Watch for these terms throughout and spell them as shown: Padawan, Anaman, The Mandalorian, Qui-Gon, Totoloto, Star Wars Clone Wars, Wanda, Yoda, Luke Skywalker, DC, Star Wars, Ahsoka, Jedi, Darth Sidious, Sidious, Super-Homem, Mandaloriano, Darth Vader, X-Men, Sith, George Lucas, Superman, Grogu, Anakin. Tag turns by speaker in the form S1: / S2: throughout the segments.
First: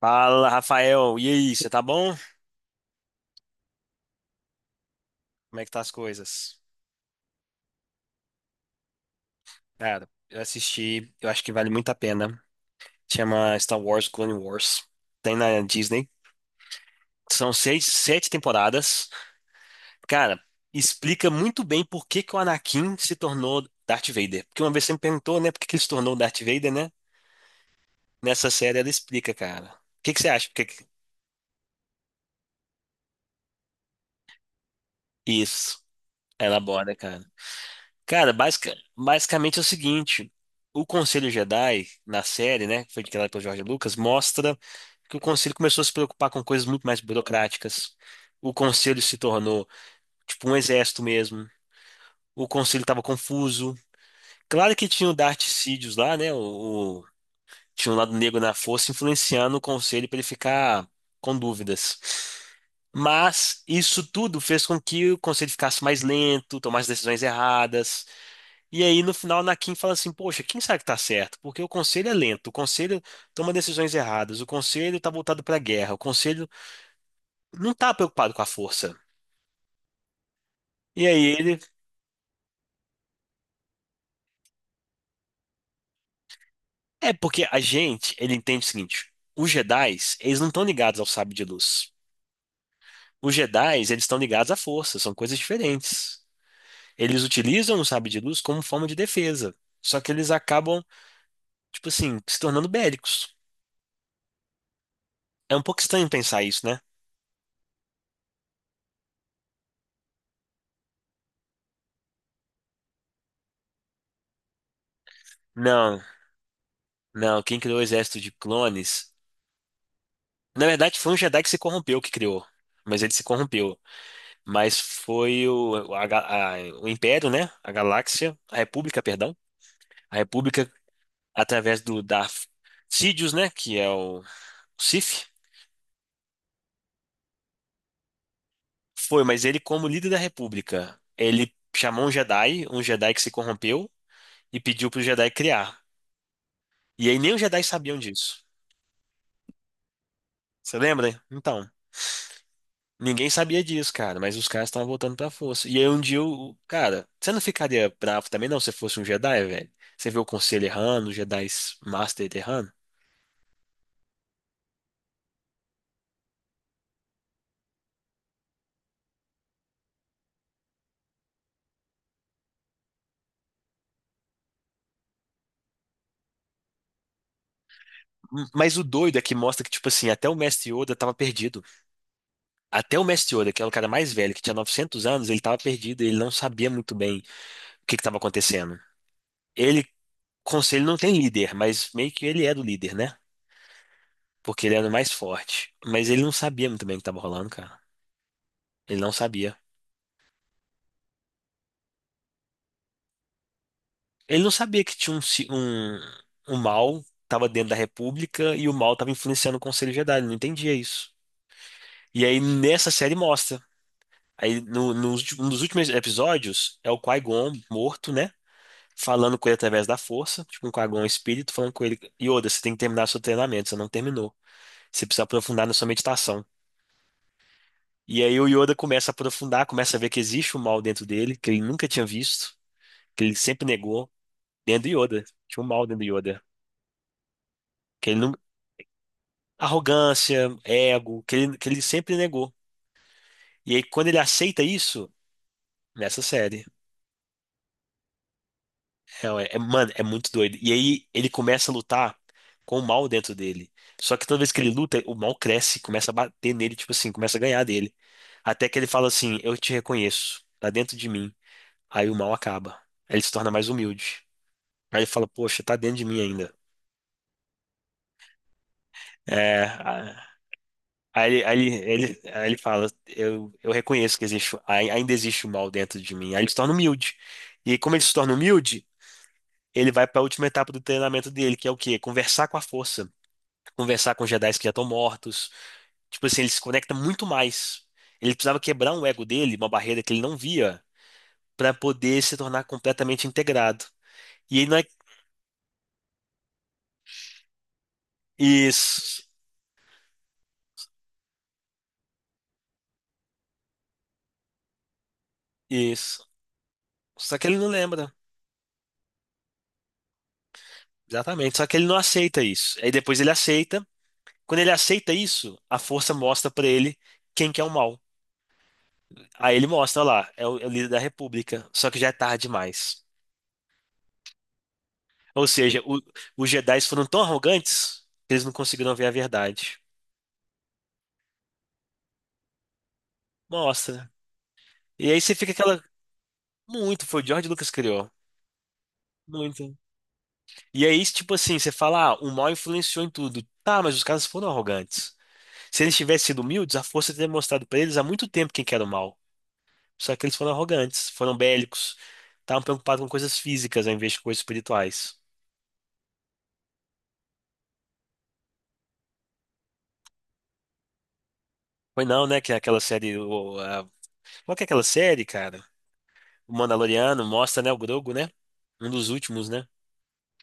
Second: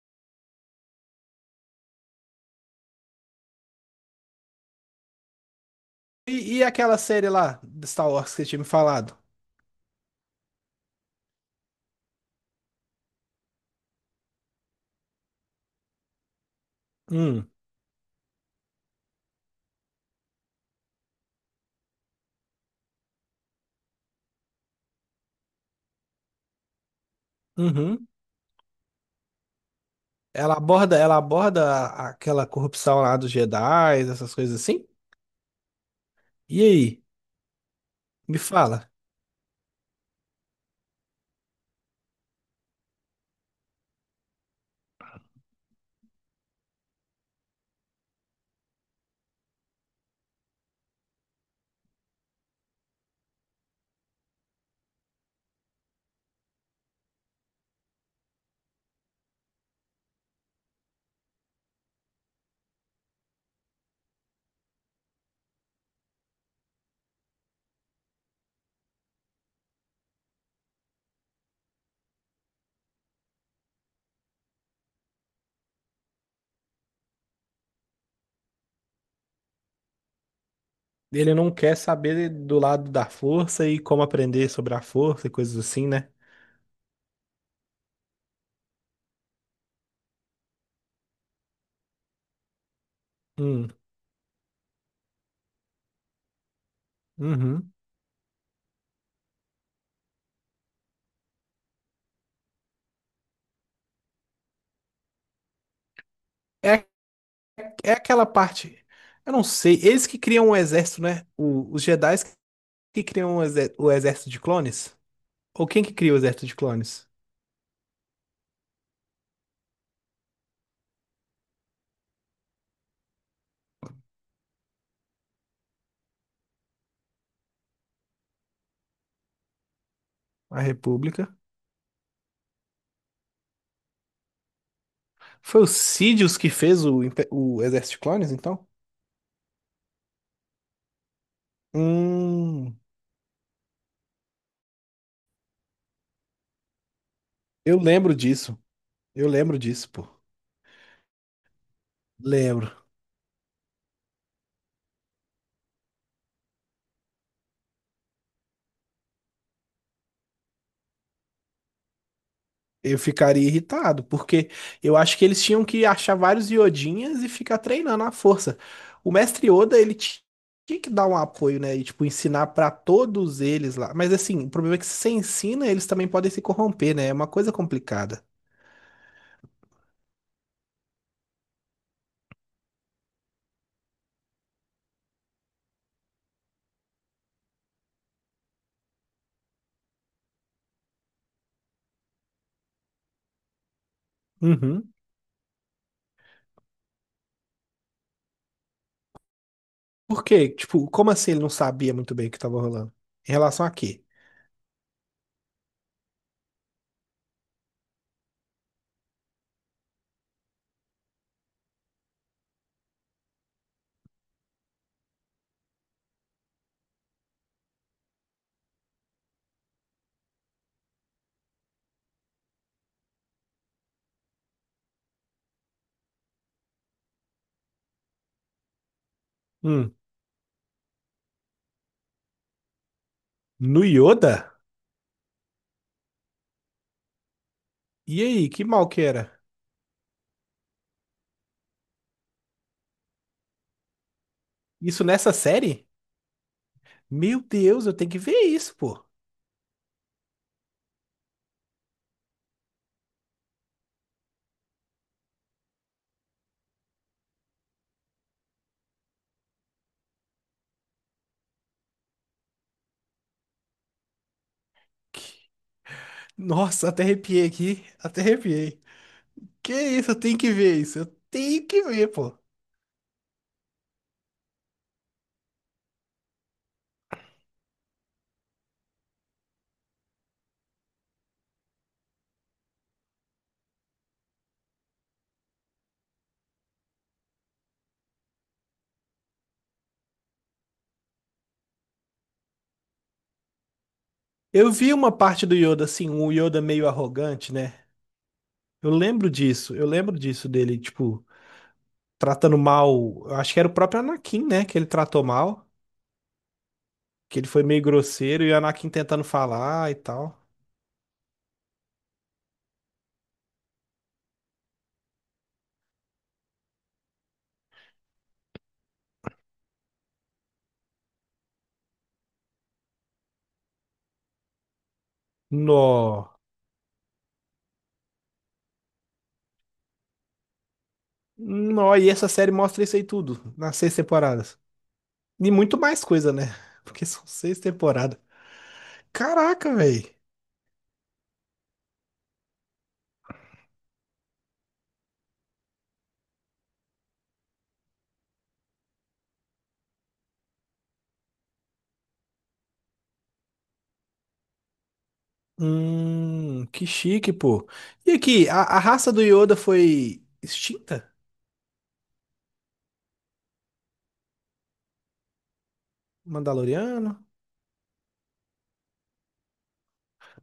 S1: Fala, Rafael. E aí, você tá bom? Como é que tá as
S2: E,
S1: coisas?
S2: e aquela série lá, de Star Wars, que você tinha me falado?
S1: Cara, eu assisti, eu acho que vale muito a pena. Chama Star Wars Clone Wars. Tem na Disney.
S2: Hum,
S1: São 6, 7 temporadas. Cara, explica muito bem por que que o Anakin se tornou Darth Vader. Porque uma vez você me perguntou, né, por que que ele se tornou Darth Vader, né?
S2: uhum.
S1: Nessa série ela explica, cara. O que que você acha?
S2: Ela aborda, ela aborda aquela corrupção lá dos Jedi, essas coisas assim?
S1: Isso, ela
S2: E
S1: aborda,
S2: aí?
S1: cara. Cara,
S2: Me fala.
S1: basicamente é o seguinte: o Conselho Jedi, na série, né, que foi criada pelo George Lucas, mostra que o Conselho começou a se preocupar com coisas muito mais burocráticas. O Conselho se tornou, tipo, um exército mesmo. O Conselho estava confuso. Claro que tinha o Darth Sidious lá, né? Tinha um lado negro na força influenciando o Conselho para ele ficar com dúvidas. Mas isso tudo fez com que o Conselho ficasse mais lento, tomasse decisões erradas. E aí, no final, na Kim fala assim: poxa, quem sabe que tá certo? Porque o conselho é lento, o conselho toma decisões erradas, o conselho tá voltado pra guerra, o conselho não tá preocupado com a força. E
S2: Ele
S1: aí
S2: não
S1: ele.
S2: quer saber do lado da força e como aprender sobre a força e coisas assim, né?
S1: É porque a gente, ele entende o seguinte: os Jedis, eles não estão ligados ao sábio de luz. Os
S2: Hum,
S1: Jedis, eles estão ligados à força, são coisas diferentes. Eles
S2: uhum.
S1: utilizam o sábio de luz como forma de defesa, só que eles acabam, tipo assim, se tornando bélicos. É um pouco estranho pensar isso, né?
S2: É, é aquela parte. Eu não sei. Eles que criam o exército, né? Os Jedi que criam o exército de clones? Ou quem que
S1: Não,
S2: cria o exército de clones?
S1: não, quem criou o exército de clones. Na verdade, foi um Jedi que se corrompeu que criou. Mas ele se corrompeu. Mas foi a- o Império, né? A Galáxia, a República, perdão. A
S2: A
S1: República,
S2: República.
S1: através do Darth Sidious, né? Que é o Sith.
S2: Foi o Sidious que fez o Exército de Clones, então?
S1: Foi, mas ele, como líder da República, ele chamou
S2: Hum,
S1: um Jedi que se corrompeu, e pediu pro Jedi criar. E aí nem os Jedi
S2: eu
S1: sabiam
S2: lembro
S1: disso.
S2: disso. Eu lembro disso, pô.
S1: Você lembra? Então.
S2: Lembro.
S1: Ninguém sabia disso, cara, mas os caras estavam voltando pra força. E aí um dia, cara, você não ficaria bravo também, não, se fosse um Jedi, velho? Você vê o Conselho errando, os Jedi Master errando.
S2: Eu ficaria irritado, porque eu acho que eles tinham que achar vários Iodinhas e ficar treinando à força. O mestre Yoda, ele tinha que dar um apoio, né? E, tipo, ensinar pra todos eles lá. Mas, assim, o problema é que se você ensina, eles também podem se corromper, né? É uma coisa complicada.
S1: Mas o doido é que mostra que, tipo assim, até o Mestre Yoda tava perdido. Até o Mestre Yoda, que era o cara mais velho, que tinha 900 anos, ele tava perdido, ele não sabia muito bem o que que tava acontecendo. Ele, Conselho não tem líder, mas meio que ele era o líder, né? Porque ele era o
S2: Uhum.
S1: mais forte. Mas ele não sabia muito bem o que tava rolando, cara. Ele não sabia.
S2: Por quê? Tipo, como assim ele não sabia muito bem o que tava rolando? Em relação a quê?
S1: Ele não sabia que tinha um mal, estava dentro da República, e o mal estava influenciando o Conselho Jedi, ele não entendia isso. E aí nessa série mostra. Aí no, nos ulti- Um dos últimos episódios é o Qui-Gon morto, né? Falando com ele através da força, tipo um Qui-Gon espírito falando com ele: Yoda, você tem que terminar seu treinamento, você não terminou. Você precisa aprofundar na sua meditação. E aí o Yoda começa a aprofundar,
S2: Hum,
S1: começa a ver que existe um mal dentro dele, que ele nunca tinha visto, que ele sempre
S2: no
S1: negou,
S2: Yoda?
S1: dentro do Yoda. Tinha um mal dentro do Yoda. Que ele
S2: E
S1: não,
S2: aí, que mal que era?
S1: arrogância, ego, que ele sempre negou. E aí, quando ele aceita
S2: Isso
S1: isso,
S2: nessa série?
S1: nessa série,
S2: Meu Deus, eu tenho que ver isso, pô.
S1: é, mano, é muito doido. E aí, ele começa a lutar com o mal dentro dele. Só que toda vez que ele luta, o mal cresce, começa a bater nele, tipo assim, começa a ganhar dele. Até que ele fala assim: eu te reconheço, tá dentro de mim. Aí o mal acaba. Aí ele se torna mais humilde. Aí ele
S2: Que-
S1: fala: poxa, tá dentro de mim ainda.
S2: Nossa, até arrepiei aqui, até arrepiei. Que isso, eu
S1: É.
S2: tenho que ver isso, eu
S1: Aí, ele, aí
S2: tenho que
S1: ele,
S2: ver,
S1: ele-
S2: pô.
S1: aí ele fala: eu reconheço que existe, ainda existe o mal dentro de mim. Aí ele se torna humilde. E como ele se torna humilde, ele vai para a última etapa do treinamento dele, que é o quê? Conversar com a força, conversar com Jedi que já estão mortos. Tipo assim, ele se conecta muito mais. Ele precisava quebrar um ego dele, uma barreira que ele não via, para poder se tornar completamente integrado. E ele
S2: Eu
S1: não é...
S2: vi uma parte do Yoda, assim, um Yoda meio arrogante, né? Eu
S1: Isso,
S2: lembro disso, eu lembro disso dele, tipo, tratando mal. Eu acho que era o próprio Anakin, né? Que ele tratou mal,
S1: isso. Só
S2: que
S1: que
S2: ele
S1: ele
S2: foi
S1: não
S2: meio
S1: lembra.
S2: grosseiro e o Anakin tentando falar e tal.
S1: Exatamente. Só que ele não aceita isso. Aí depois ele aceita. Quando ele aceita isso, a força mostra pra ele quem que é o mal. Aí ele mostra: olha lá, é o líder da República, só que já é tarde demais. Ou seja,
S2: Nó.
S1: os Jedi foram tão arrogantes que eles não conseguiram ver a verdade.
S2: Nó, e essa série mostra isso aí tudo, nas seis
S1: Mostra.
S2: temporadas.
S1: E aí você
S2: E
S1: fica
S2: muito
S1: aquela.
S2: mais coisa, né?
S1: Muito,
S2: Porque
S1: foi
S2: são
S1: o George
S2: seis
S1: Lucas que criou.
S2: temporadas. Caraca,
S1: Muito.
S2: velho.
S1: E aí, tipo assim, você fala: ah, o mal influenciou em tudo. Tá, mas os caras foram arrogantes. Se eles tivessem sido humildes, a força teria mostrado pra eles há muito tempo quem que era o mal. Só que eles foram arrogantes, foram bélicos, estavam preocupados com coisas físicas ao invés de coisas espirituais.
S2: Que chique, pô. E aqui, a raça do Yoda foi extinta?
S1: Foi não, né? Que aquela série. Qual que é aquela série, cara? O
S2: Mandaloriano?
S1: Mandaloriano mostra, né? O Grogu, né? Um dos últimos, né?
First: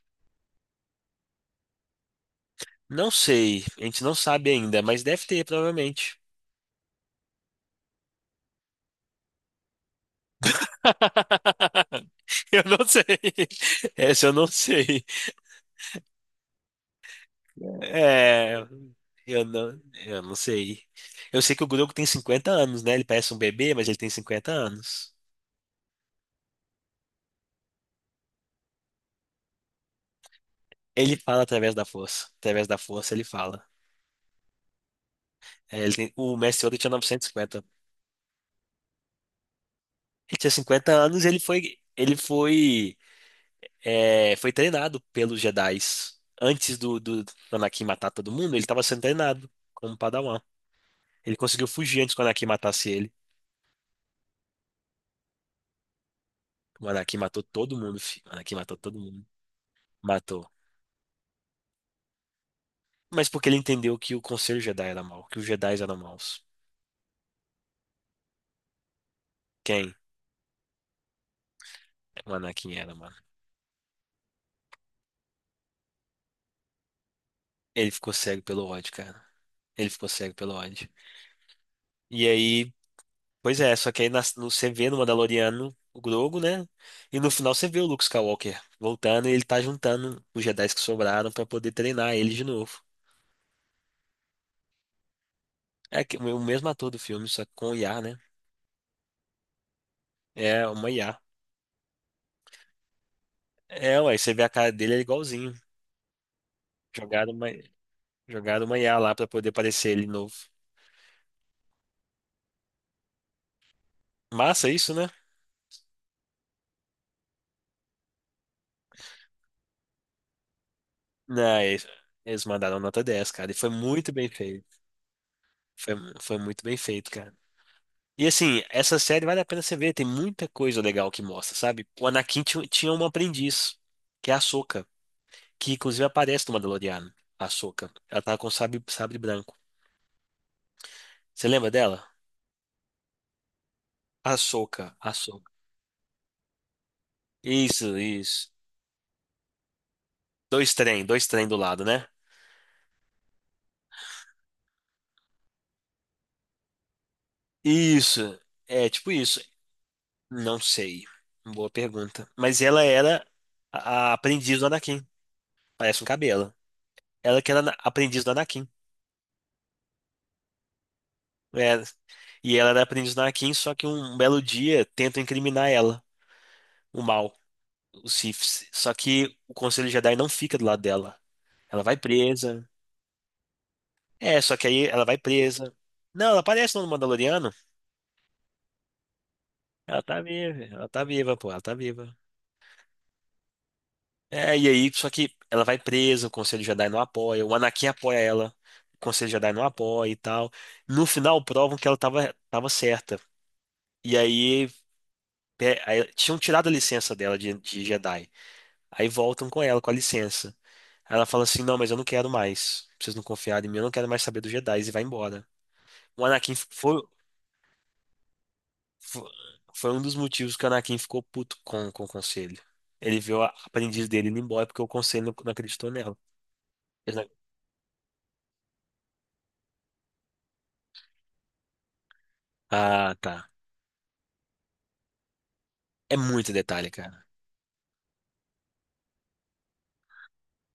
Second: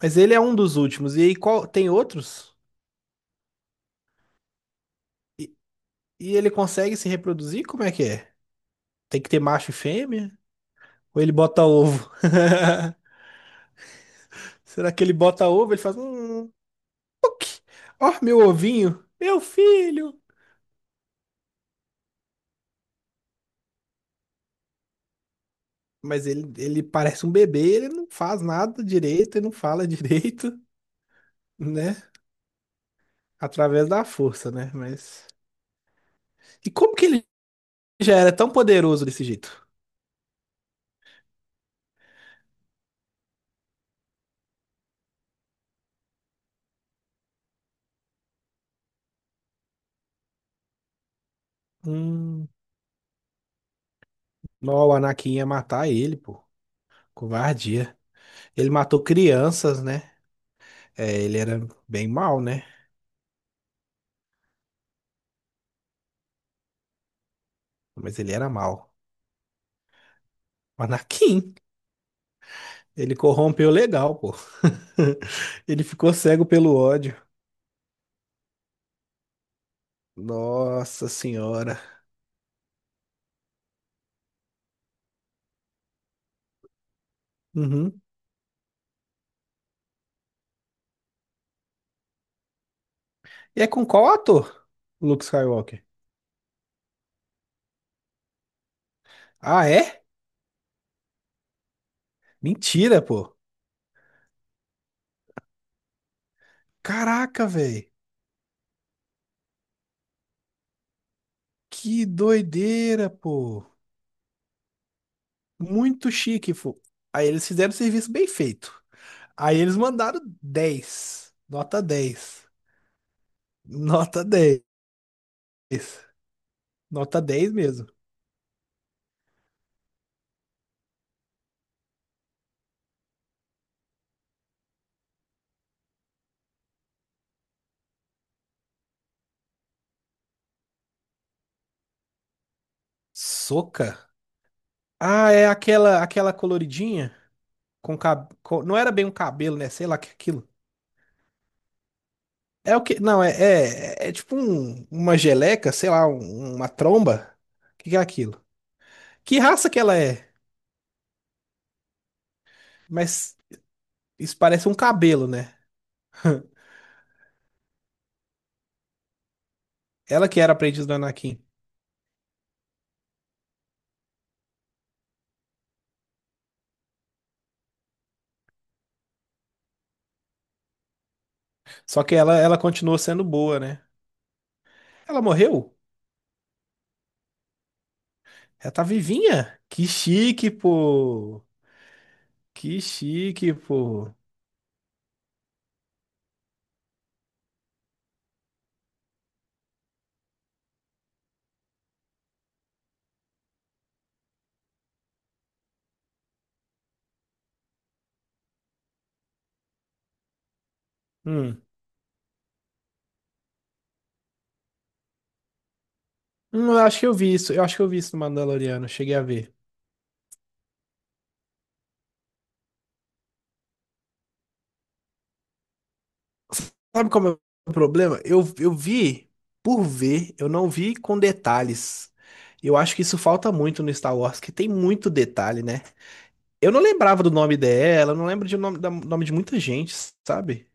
S2: Mas ele é um dos últimos. E aí, qual, tem outros?
S1: Não sei, a gente não sabe ainda, mas deve ter,
S2: E,
S1: provavelmente.
S2: e ele consegue se reproduzir? Como é que é? Tem que ter macho e fêmea? Ou ele bota ovo?
S1: Eu não sei. Essa eu não
S2: Será que
S1: sei.
S2: ele bota ovo? Ele faz. Puc. Ó, meu
S1: É,
S2: ovinho. Meu
S1: eu não,
S2: filho.
S1: eu não sei. Eu sei que o Grogu tem 50 anos, né? Ele parece um bebê, mas ele tem 50 anos.
S2: Mas ele parece um bebê, ele não faz nada direito e não fala direito,
S1: Ele fala através da
S2: né?
S1: força. Através da força ele fala.
S2: Através da força, né? Mas.
S1: É, o mestre
S2: E
S1: Yoda tinha
S2: como que ele
S1: 950.
S2: já era tão poderoso desse jeito?
S1: Ele tinha 50 anos, e ele foi treinado pelos Jedis. Antes do Anakin matar todo mundo, ele estava sendo treinado como Padawan. Ele conseguiu fugir antes que o Anakin
S2: Hum,
S1: matasse ele.
S2: não, o Anakin ia matar ele, pô.
S1: O Anakin matou todo
S2: Covardia.
S1: mundo, filho. O Anakin
S2: Ele
S1: matou todo
S2: matou
S1: mundo.
S2: crianças, né?
S1: Matou.
S2: É, ele era bem mal, né?
S1: Mas porque ele entendeu que o Conselho Jedi era mau, que os Jedis eram maus.
S2: Mas ele era mal.
S1: Quem?
S2: O Anakin,
S1: O Anakin era,
S2: ele
S1: mano.
S2: corrompeu legal, pô. Ele ficou cego pelo ódio.
S1: Ele ficou cego pelo ódio, cara. Ele ficou cego pelo ódio.
S2: Nossa senhora.
S1: E aí. Pois é, só que aí você vê no Mandaloriano o Grogu, né? E no final você vê o
S2: Uhum.
S1: Luke Skywalker voltando e ele tá juntando os Jedi que sobraram pra poder treinar ele de novo.
S2: E é com qual ator? Luke Skywalker.
S1: O mesmo ator do filme, só que com IA, né?
S2: Ah, é?
S1: É uma IA.
S2: Mentira, pô.
S1: É, ué, você vê a cara dele, é igualzinho. Jogaram
S2: Caraca,
S1: uma,
S2: velho.
S1: jogaram uma IA lá pra poder aparecer ele novo.
S2: Que doideira, pô.
S1: Massa isso, né?
S2: Muito chique, pô. Aí eles fizeram o serviço bem feito. Aí eles mandaram 10.
S1: Não,
S2: Nota
S1: eles
S2: 10.
S1: eles mandaram nota 10, cara. E foi muito
S2: Nota
S1: bem
S2: 10.
S1: feito. Foi, foi muito bem feito,
S2: Nota
S1: cara.
S2: dez mesmo.
S1: E assim, essa série vale a pena você ver, tem muita coisa legal que mostra, sabe? O Anakin tinha uma aprendiz, que é a Ahsoka, que inclusive aparece no Mandaloriano, a Ahsoka. Ela tá com sabre branco. Você lembra dela?
S2: Soca.
S1: Ahsoka,
S2: Ah, é
S1: Ahsoka.
S2: aquela coloridinha com
S1: Isso, isso.
S2: não era bem um cabelo, né? Sei lá que é aquilo.
S1: Dois trem do lado, né?
S2: É o que? Não, é tipo uma geleca, sei lá, uma tromba. O que que é
S1: Isso,
S2: aquilo?
S1: é tipo
S2: Que
S1: isso.
S2: raça que ela é?
S1: Não sei. Boa pergunta. Mas ela era
S2: Mas
S1: a
S2: isso
S1: aprendiz do
S2: parece um
S1: Anakin.
S2: cabelo, né?
S1: Parece um cabelo. Ela que era aprendiz do Anakin.
S2: Ela que era aprendiz do Anakin.
S1: É. E ela era aprendiz do Anakin, só que um belo dia tentam incriminar ela, o mal, os Siths. Só que o Conselho Jedi não fica do lado dela. Ela vai
S2: Só que ela
S1: presa.
S2: continuou sendo boa, né?
S1: É, só que aí ela vai
S2: Ela
S1: presa.
S2: morreu?
S1: Não, ela aparece no Mandaloriano.
S2: Ela tá vivinha? Que chique,
S1: Ela tá viva,
S2: pô!
S1: pô, ela tá viva.
S2: Que chique, pô!
S1: É, e aí, só que ela vai presa, o Conselho Jedi não apoia, o Anakin apoia ela, o Conselho Jedi não apoia e tal. No final, provam que ela tava certa. E aí, aí tinham tirado a licença dela de Jedi. Aí voltam com ela, com a licença. Aí ela fala
S2: Hum.
S1: assim: não, mas eu não quero mais. Vocês não confiaram em mim, eu não quero mais saber dos Jedi. E vai embora. O Anakin
S2: Eu acho que eu vi isso. Eu acho que eu vi isso no Mandaloriano. Eu cheguei a
S1: foi,
S2: ver.
S1: foi um dos motivos que o Anakin ficou puto com o conselho. Ele viu a aprendiz dele indo embora porque o conselho não acreditou nela.
S2: Sabe
S1: Eles
S2: qual
S1: não-
S2: é o meu problema? Eu vi por ver, eu não vi com detalhes. Eu acho que
S1: Ah,
S2: isso
S1: tá.
S2: falta muito no Star Wars, que tem muito detalhe, né?
S1: É muito
S2: Eu não
S1: detalhe,
S2: lembrava
S1: cara.
S2: do nome dela, eu não lembro de nome, nome de muita gente, sabe?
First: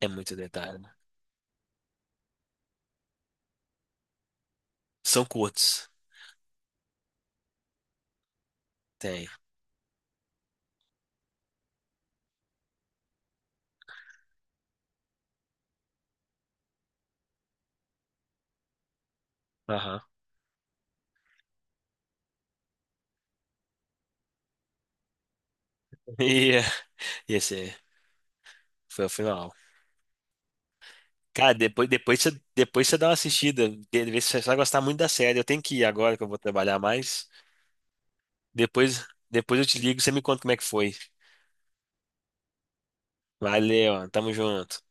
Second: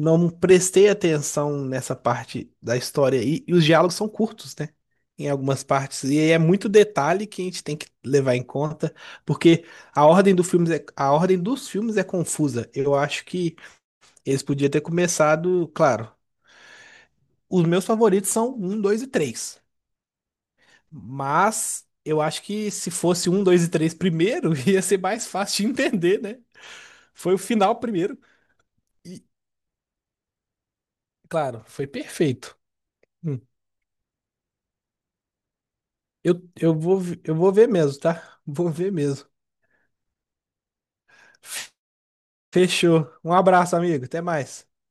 S1: É muito detalhe.
S2: prestei atenção nessa parte da história aí, e os diálogos são curtos, né?
S1: São
S2: Em algumas
S1: curtos.
S2: partes. E é muito detalhe que a gente tem que levar em conta,
S1: Tem.
S2: porque a ordem do filme é, a ordem dos filmes é confusa. Eu acho que eles podiam ter começado, claro, os meus favoritos são 1, 2 e 3.
S1: Aham.
S2: Mas eu acho que se fosse 1, 2 e 3 primeiro, ia ser mais fácil de entender, né?
S1: E,
S2: Foi
S1: e
S2: o
S1: esse
S2: final primeiro.
S1: foi o
S2: E,
S1: final. Cara,
S2: claro,
S1: depois,
S2: foi
S1: depois você,
S2: perfeito.
S1: depois você dá uma
S2: Hum.
S1: assistida, vê se você vai gostar muito da série. Eu tenho que ir agora que eu vou
S2: Eu,
S1: trabalhar
S2: eu vou, vi-
S1: mais.
S2: eu vou ver mesmo, tá? Vou
S1: Depois,
S2: ver mesmo.
S1: depois eu te ligo e você me conta como é que foi.
S2: Fechou. Um abraço, amigo.
S1: Valeu,
S2: Até
S1: tamo
S2: mais.
S1: junto.